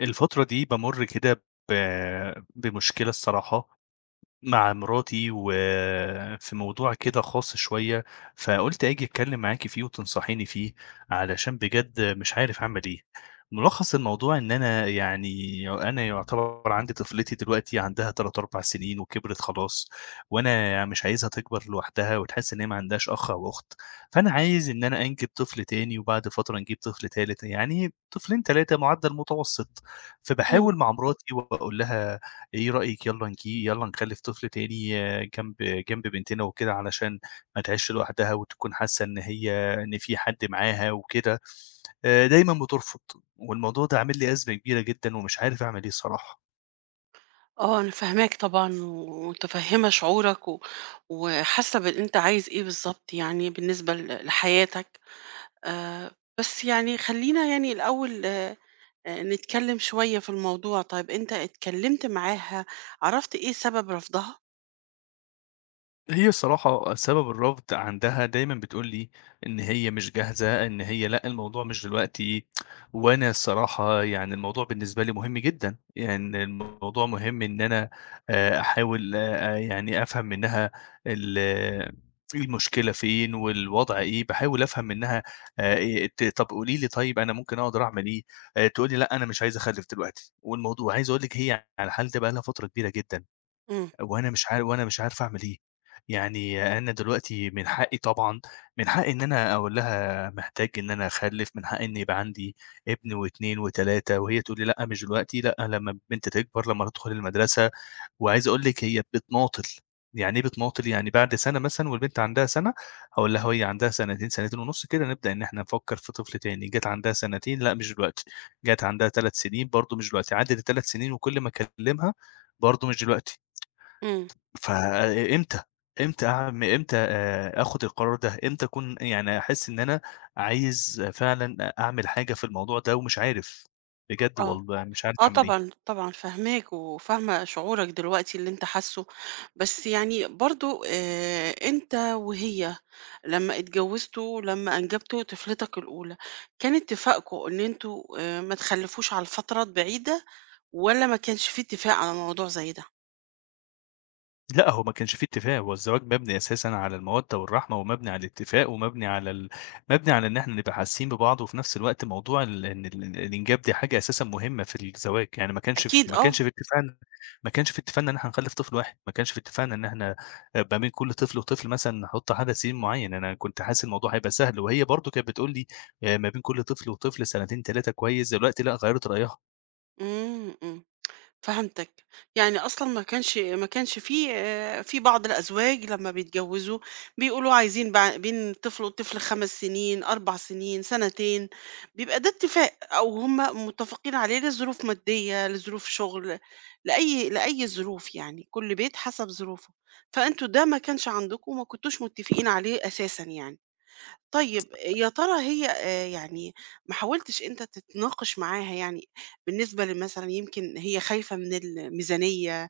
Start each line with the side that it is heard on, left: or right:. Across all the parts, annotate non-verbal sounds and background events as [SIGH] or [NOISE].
left: الفترة دي بامُر كده ب بمشكلة الصراحة، مع مراتي، وفي موضوع كده خاص شوية، فقُلت آجي أتكلّم معاكِ فيه وتنصحيني فيه، علشان بجد مش عارف أعمل إيه. مُلخّص الموضوع إن أنا يُعتبر عندي طفلتي دلوقتي عندها 3، 4 سنين وكبرت خلاص، وأنا مش عايزها تكبر لوحدها وتحس إن هي ما عندهاش أخ أو أخت، فأنا عايز إن أنا أنجب طفل تاني وبعد فترة نجيب طفل تالت، يعني طفلين، 3 معدّل متوسط.
right: إمم.
left: فباحاول مع مراتي وأقول لها إيه رأيِك يالّا نجي يالّا نخلِّف طفل تاني، آه، جنب بنتنا وكده علشان ما تعيشش لوحدها وتكون حاسة إن هي إن في حد معاها وكده، دايمًا بترفض، والموضوع ده عامل لي أزمة كبيرة جدًا ومش عارف أعمل إيه الصراحة.
right: آه، أنا فاهماك طبعًا ومتفهّمة شعورك وحاسة باللي أنت عايز إيه بالضبط، يعني بالنسبة لحياتك. آآ بس يعني خلّينا يعني الأول، نتكلّم شوية في الموضوع. طيب أنت اتكلّمت معاها، عرفت إيه سبب رفضها؟
left: هي الصراحة سبب الرفض عندها دايمًا بتقول لي إن هي مش جاهزة، إن هي لأ الموضوع مش دلوقتي، وأنا الصراحة يعني الموضوع بالنسبة لي مهم جدًا، يعني الموضوع مهم إن أنا أحاول، يعني أفهم منها ال المشكلة فين والوضع إيه، باحاول أفهم منها إيه، طب قولي لي طيب أنا ممكن أقدر أعمل إيه، تقول لي لأ أنا مش عايزة أخلّف دلوقتي، والموضوع عايز أقول لِك هي على الحال ده بقى لها فترة كبيرة جدًا.
right: إمم،
left: وأنا مش عارف أعمل إيه، يعني أنا دلوقتي من حقي طبعًا من حقي إن أنا أقول لها محتاج إن أنا أخلّف، من حقي إن يبقى عندي ابن و2 و3، وهي تقول لي: "لأ، مش دلوقتي، لأ، لمّا البنت تكبر، لمّا تدخل المدرسة." وعايز أقول لِك هي بتماطل، يعني إيه بتماطل؟ يعني بعد سَنة مثلًا والبنت عندها سَنة، هاقول لها وهي عندها سنتين، سنتين ونُص كده نبدأ إن إحنا نفكّر في طفل تاني، جات عندها سنتين، لأ، مش دلوقتي، جات عندها 3 سنين برضه مش دلوقتي، عدِّت ال3 سنين وكل ما أكلّمها برضه مش دلوقتي.
right: إمم،
left: فإمتى، إمتى آخُد القرار ده، إمتى أكون يعني أحس إن أنا عايز فعلًا أعمل حاجة في الموضوع ده ومش عارف، بجد
right: آه.
left: والله مش عارف
right: آه
left: أعمل إيه؟
right: طبعًا، طبعًا فاهماك، وفاهمة شعورك دلوقتي اللي أنت حاسّه. بس يعني برضه، أنت وهي لمّا اتجوّزتوا، لمّا أنجبتوا طفلتك الأولى، كان اتفاقكم إن أنتم ما تخلّفوش على الفترات بعيدة، والّا ما كانش في اتفاق على موضوع زي ده؟
left: لأ، هو ما كانش في اتفاق، هو الزواج مبني أساسًا على المودة والرحمة، ومبني على الاتفاق، ومبني على ال مبني على إن إحنا نبقى حاسين ببعض، وفي نفس الوقت موضوع ال إن ال الإنجاب دي حاجة أساسًا مهمة في الزواج، يعني
right: أكيد آه.
left: ما كانش في اتفاقنا إن إحنا نخلف طفل واحد، ما كانش في اتفاقنا إن إحنا ما بين كل طفل وطفل مثلًا نحط عدد سنين معين، أنا كنت حاسس الموضوع هيبقى سهل، وهي برضه كانت بتقول لي: ما بين كل طفل وطفل سنتين، 3 كويس." دلوقتي لأ، غيّرت رأيها.
right: إمم، إمم. فهمتك. يعني أصلًا ما كانش في في بعض الأزواج لمّا بيتجوزوا بيقولوا عايزين بين طفل وطفل 5 سنين، 4 سنين، سنتين، بيبقى ده اتفاق، أو هم متفقين عليه لظروف مادية، لظروف شغل، لأي ظروف يعني، كل بيت حسب ظروفه. فأنتم ده ما كانش عندكم وما كنتوش متفقين عليه أساسًا يعني. طيب يا ترى هي يعني ما حاولتش أنت تتناقش معاها، يعني بالنسبة لمثلًا يمكن هي خايفة من الميزانية،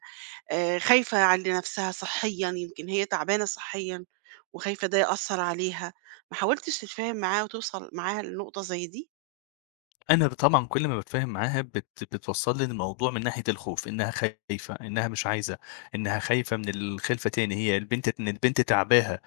right: خايفة على نَفْسها صحيًا، يمكن هي تعبانة صحيًا وخايفة ده يأثّر عليها، ما حاولتش تتفاهم معاها وتوصل معاها لنقطة زي دي؟
left: أنا ب طبعًا كل ما باتفاهم معاها بتوصّل لي الموضوع من ناحية الخوف، إنها خايفة، إنها مش عايزة، إنها خايفة من الخلفة تاني، هي البنت إن البنت تعباها.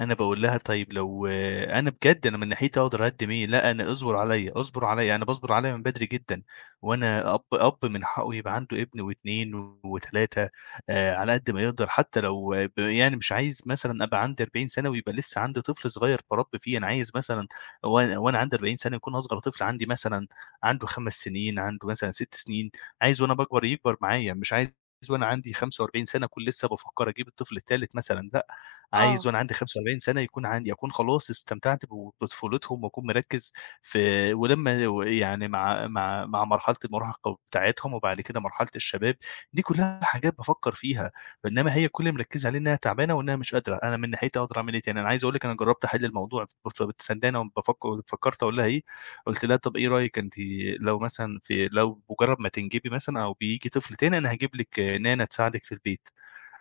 left: أنا باقول لها طيب لو آه، أنا بجد أنا من ناحيتي أقدر أقدّم إيه، لأ أنا اصبر عليَّ، اصبر عليَّ، أنا باصبر عليَّ من بدري جدًا، وأنا أب من حقه يبقى عنده ابن و2 و3، على قد ما يقدر حتى لو آه، ب يعني مش عايز مثلًا أبقى عندي 40 سنة ويبقى لسه عندي طفل صغير باربّي فيه، أنا عايز مثلًا وأنا عندي 40 سنة يكون أصغر طفل عندي مثلًا عنده 5 سنين، عنده مثلًا 6 سنين، عايز وأنا باكبر يكبر معايا، مش عايز وأنا عندي 45 سنة أكون لسه بافكّر أجيب الطفل التالت مثلًا، لأ. عايز
right: آه.
left: وأنا عندي 45 سَنة يكون عندي أكون خلاص استمتعت بطفولتهم وأكون مركّز في ولمّا و يعني مع مرحلة المراهقة بتاعتهم وبعد كده مرحلة الشباب، دي كلّها حاجات بافكّر فيها، إنّما هي كل اللي مركّزة عليه إنّها تعبانة وإنّها مش قادرة، أنا من ناحيتي أقدر أعمل إيه تاني؟ أنا عايز أقول لِك أنا جرّبت أحِل الموضوع بتسندانة وبافكّر فكّرت أقول لها إيه، قُلت لها: "طَب إيه رأيِك أنتِ لو مثلًا في لو مُجرّد ما تنجبي مثلًا أو بييجي طفل تاني أنا هاجيب لِك نانة تساعدِك في البيت."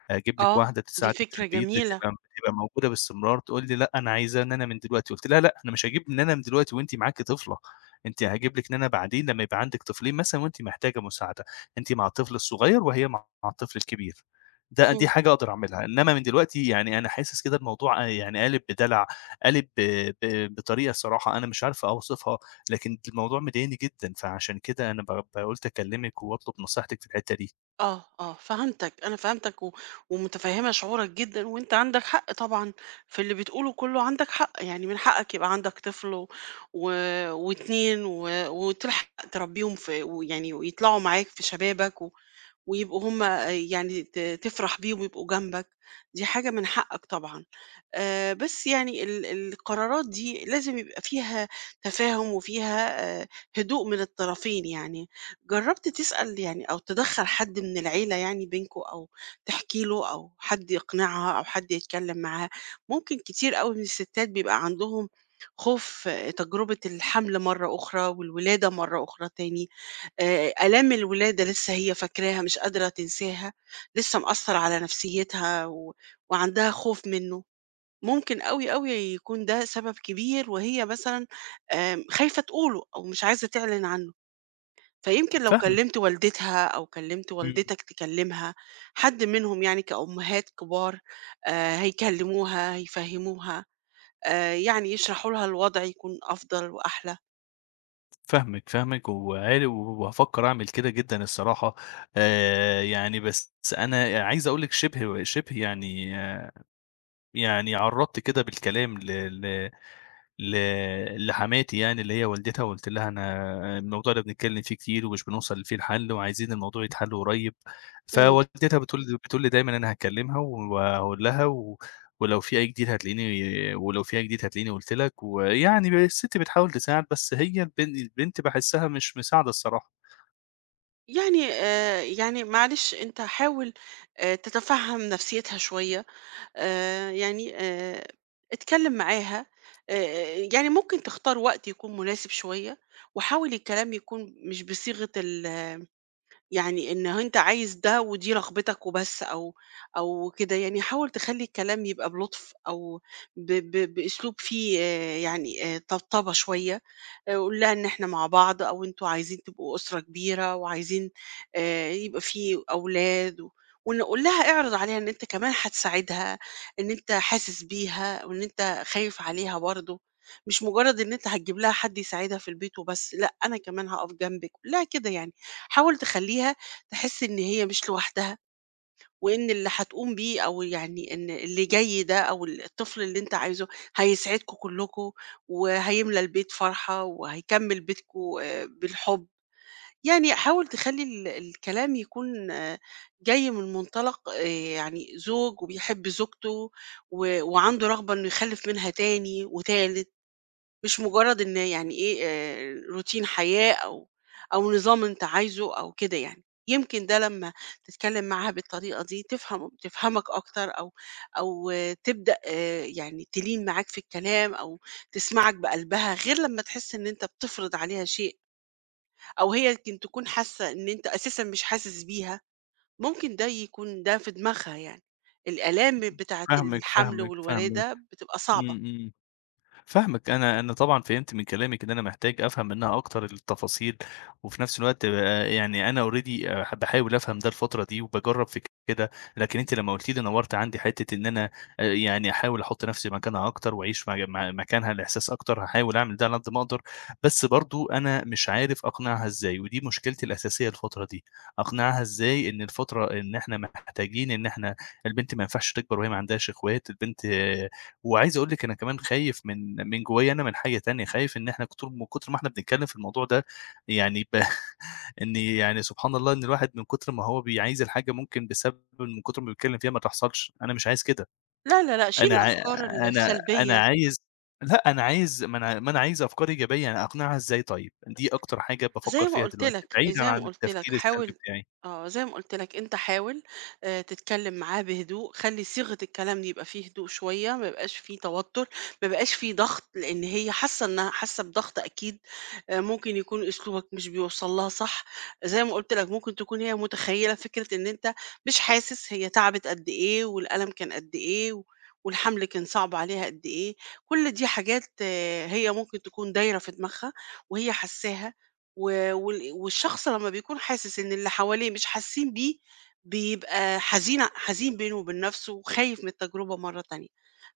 left: أجيب لِك
right: آه،
left: واحدة
right: دي
left: تساعدِك في
right: فكرة
left: البيت،
right: جميلة.
left: بتبقى موجودة باستمرار، تقول لي: "لأ، أنا عايزة نانا من دلوقتي." قُلت لها: "لأ، أنا مش هاجيب نانا من دلوقتي وأنتِ معاكِ طفلة، أنتِ هاجيب لِك نانا بعدين لمّا يبقى عندِك طفلين مثلًا وأنتِ محتاجة مساعدة، أنتِ مع الطفل الصغير وهي مع الطفل الكبير." دي
right: إمم.
left: حاجة أقدر أعملها، إنّما من دلوقتي يعني أنا حاسس كده الموضوع آه، يعني قالب بدلع، قالب ب ب بطريقة الصراحة أنا مش عارف أوصفها، لكن الموضوع مضايقني جدًا، فعشان كده أنا ب ب قُلت أكلمِك وأطلب نصيحتِك في الحتّة دي.
right: آه، آه، فهمتك، أنا فهمتك ومتفهّمة شعورك جدًا، وأنت عندك حق طبعًا في اللي بتقوله كلّه عندك حق. يعني من حقك يبقى عندك طفل و و و2، وتلحق تربيهم في، ويعني ويطلعوا معاك في شبابك، ويبقوا هم يعني تفرح بيهم ويبقوا جنبك. دي حاجة من حقك طبعا. آه، بس يعني القرارات دي لازم يبقى فيها تفاهم وفيها آه، هدوء من الطرفين. يعني جربت تسأل يعني، أو تدخل حد من العيلة يعني بينكو، أو تحكي له، أو حد يقنعها، أو حد يتكلم معاها؟ ممكن كتير قوي من الستات بيبقى عندهم خوف، آه، تجربة الحمل مرة أخرى والولادة مرة أخرى تاني، آلام الولادة لسه هي فاكراها، مش قادرة تنساها، لسه مأثّر على نفسيتها وعندها خوف منّه. ممكن أوي، أوي يكون ده سبب كبير، وهي مثلًا خايفة تقوله أو مش عايزة تعلن عنّه. فيمكن لو
left: فاهمِك،
right: كلّمت والدتها أو كلّمت
left: إمم.
right: والدتك تكلّمها، حد منهم يعني كأمهات كبار، هيكلّموها، هيفهّموها، يعني يشرحوا لها الوضع، يكون أفضل وأحلى.
left: فاهمِك، فاهمِك وعال وهافكّر أعمل كده جدًا الصراحة، يعني بس أنا عايز أقول لِك شِبه يعني عرّضت كده بالكلام ل ل ل لحماتي يعني اللي هي والدتها، وقُلت لها أنا الموضوع ده بنتكلّم فيه كتير ومش بنوصل فيه لحل وعايزين الموضوع يتحل قريب،
right: إمم.
left: فوالدتها بتقول لي دايمًا أنا هاكلّمها وهاقول لها ولو في أي جديد هتلاقيني قُلت لك، ويعني السِت بتحاول تساعد، بس هي البنت باحسّها مش مساعدة الصراحة.
right: يعني يعني معلش أنت حاول تتفهم نفسيتها شوية، آآ يعني آآ اتكلم معاها. يعني ممكن تختار وقت يكون مناسب شوية، وحاول الكلام يكون مش بصيغة يعني إن أنت عايز ده ودي رغبتك وبس، أو أو كده. يعني حاول تخلّي الكلام يبقى بلطف، أو ب ب بأسلوب فيه آه، يعني طبطبة شوية. قُل لها إن إحنا مع بعض، أو أنتم عايزين تبقوا أسرة كبيرة وعايزين يبقى في أولاد و ون قُل لها، اعرض عليها إن أنت كمان هتساعدها، إن أنت حاسس بيها، وإن أنت خايف عليها برضه، مش مجرد إن أنت هتجيب لها حد يساعدها في البيت وبس. لأ، أنا كمان هاقف جنبِك، قُل لها كده يعني. حاول تخلّيها تحس إن هي مش لوحدها. وإن اللي هتقوم بيه، أو يعني إن اللي جاي ده، أو الطفل اللي أنت عايزه، هيسعدكوا كلكوا، وهيملى البيت فرحة، وهيكمل بيتكوا آه، بالحب. يعني حاول تخلي الكلام يكون آه، جاي من منطلق آه، يعني زوج وبيحب زوجته، وعنده رغبة إنه يخلف منها تاني وتالت، مش مجرد إن يعني إيه روتين حياة، أو أو نظام أنت عايزه أو كده يعني. يمكن ده لمّا تتكلم معاها بالطريقة دي تفهمك أكتر، أو أو آه، تبدأ يعني تلين معاك في الكلام، أو تسمعك بقلبها، غير لمّا تحس إن أنت بتفرض عليها شيء، أو هي يمكن تكون حاسة إن أنت أساسًا مش حاسس بيها، ممكن ده يكون ده في دماغها يعني. الآلام بتاعة
left: فاهمِك،
right: الحمل
left: فاهمِك، فاهمِك.
right: والولادة بتبقى صعبة.
left: إمم، إمم. فاهمِك، أنا طبعًا فهمت من كلامِك إن أنا محتاج أفهم منها أكتر التفاصيل، وفي نفس الوقت يعني أنا already باحاول أفهم ده الفترة دي وباجرّب في كده، لكن أنتِ لمّا قلتِ لي نوّرتِ عندي حتّة إن أنا يعني أحاول أحُط نفسي مكانها أكتر وأعيش مج م مكانها الإحساس أكتر، هاحاول أعمل ده على قد ما أقدر، بس برضه أنا مش عارف أقنعها إزاي، ودي مشكلتي الأساسية الفترة دي، أقنعها إزاي إن الفترة إن إحنا محتاجين إن إحنا البنت ما ينفعش تكبر وهي ما عندهاش إخوات، البنت وعايز أقول لِك أنا كمان خايف من جوايا أنا من حاجة تانية، خايف إن إحنا من كتر ما إحنا بنتكلّم في الموضوع ده يعني [LAUGHS] إن يعني سبحان الله إن الواحد من كتر ما هو عايز الحاجة ممكن بسبب من كتر ما بيتكلّم فيها ما تحصلش، أنا مش عايز كده،
right: لا، لا، لأ، شيل
left: أنا عا
right: الأفكار
left: أنا
right: السلبية.
left: عايز لأ، أنا عايز ما أنا ما أنا عايز أفكار إيجابية، أنا أقنعها إزاي طيب؟ دي أكتر حاجة بافكّر
right: زي ما
left: فيها
right: قُلت
left: دلوقتي،
right: لك،
left: بعيدًا
right: زي ما
left: عن
right: قُلت لك
left: التفكير السلبي
right: حاول،
left: بتاعي.
right: آه، زي ما قُلت لك أنت حاول تتكلّم معاه بهدوء، خلّي صيغة الكلام دي يبقى فيه هدوء شوية، ما يبقاش فيه توتُّر، ما يبقاش فيه ضغط، لإن هي حاسة بضغط أكيد. ممكن يكون أسلوبك مش بيوصل لها صح. زي ما قُلت لك، ممكن تكون هي متخيّلة فكرة إن أنت مش حاسس هي تعبِت قد إيه، والألم كان قد إيه، والحمل كان صعب عليها قد إيه. كل دي حاجات آه، هي ممكن تكون دايرة في دماغها وهي حاسّاها. و وال والشخص لمّا بيكون حاسس إن اللي حواليه مش حاسين بيه، بيبقى حزين، حزين بينه وبين نَفْسه، وخايف من التجربة مرّة تانية.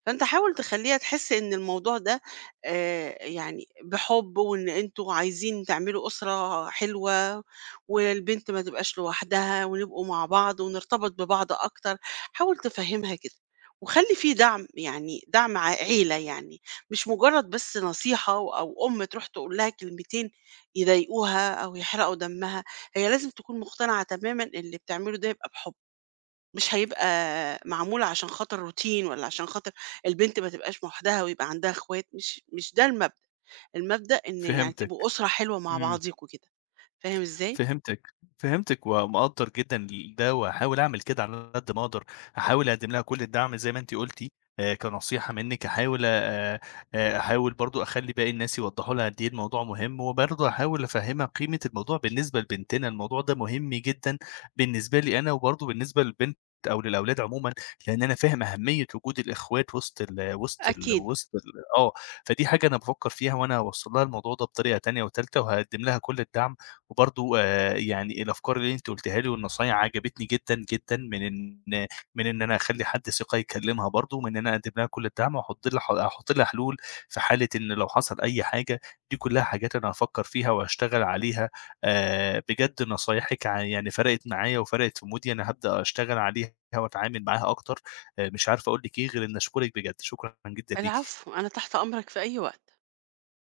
right: فأنت حاول تخلّيها تحس إن الموضوع ده يعني بحُب، وإن أنتم عايزين تعملوا أسرة حلوة، والبنت ما تبقاش لوحدها، ونبقوا مع بعض ونرتبط ببعض أكتر. حاول تفهّمها كده. وخلّي في دعم، يعني دعم عيلة يعني، مش مجرّد بس نصيحة، و أو أم تروح تقول لها كلمتين يضايقوها أو يحرقوا دمها. هي لازم تكون مقتنعة تمامًا إن اللي بتعمله ده يبقى بحُب، مش هيبقى معمول عشان خاطر روتين، والّا عشان خاطر البنت ما تبقاش لوحدها ويبقى عندها إخوات. مش ده المبدأ، المبدأ إن يعني تبقوا
left: فهمتِك.
right: أسرة حلوة مع
left: إمم.
right: بعضيكم كده. فاهم إزاي؟
left: فهمتِك، فهمتِك ومقدّر جدًا ده وهاحاول أعمل كده على قد ما أقدر، هاحاول أقدّم لها كل الدعم زي ما أنتِ قُلتِ كنصيحة منِّك، هاحاول أحاول برضه أخلّي باقي الناس يوضّحوا لها قد إيه الموضوع مهم، وبرضه هاحاول أفهّمها قيمة الموضوع بالنسبة لبنتنا، الموضوع ده مهم جدًا بالنسبة لي أنا وبرضه بالنسبة للبنت أو للأولاد عمومًا، لإن أنا فاهم أهمية وجود الإخوات وسط ال وسط ال
right: أكيد.
left: وسط ال آه، فدي حاجة أنا بافكّر فيها وأنا هاوصّل لها الموضوع ده بطريقة تانية وتالتة، وهاقدّم لها كل الدعم وبرضه يعني الأفكار اللي أنتِ قُلتيها لي والنصايح عجبتني جدًا، جدًا من إن أنا أخلّي حد ثقة يكلمها برضه، من إن أنا أقدّم لها كل الدعم وأحط لها أحط لها حلول في حالة إن لو حصل أي حاجة، دي كلها حاجات أنا هافكّر فيها وهاشتغل عليها. بجد نصايحِك يعني فرقت معايا وفرقت في مودي، أنا هابدأ أشتغل عليها وأتعامل معاها أكتر. مش عارف أقول لِك إيه غير إني أشكرِك بجد، شكرًا جدًا ليكِ.
right: العفو، أنا تحت أمرك في أي وقت.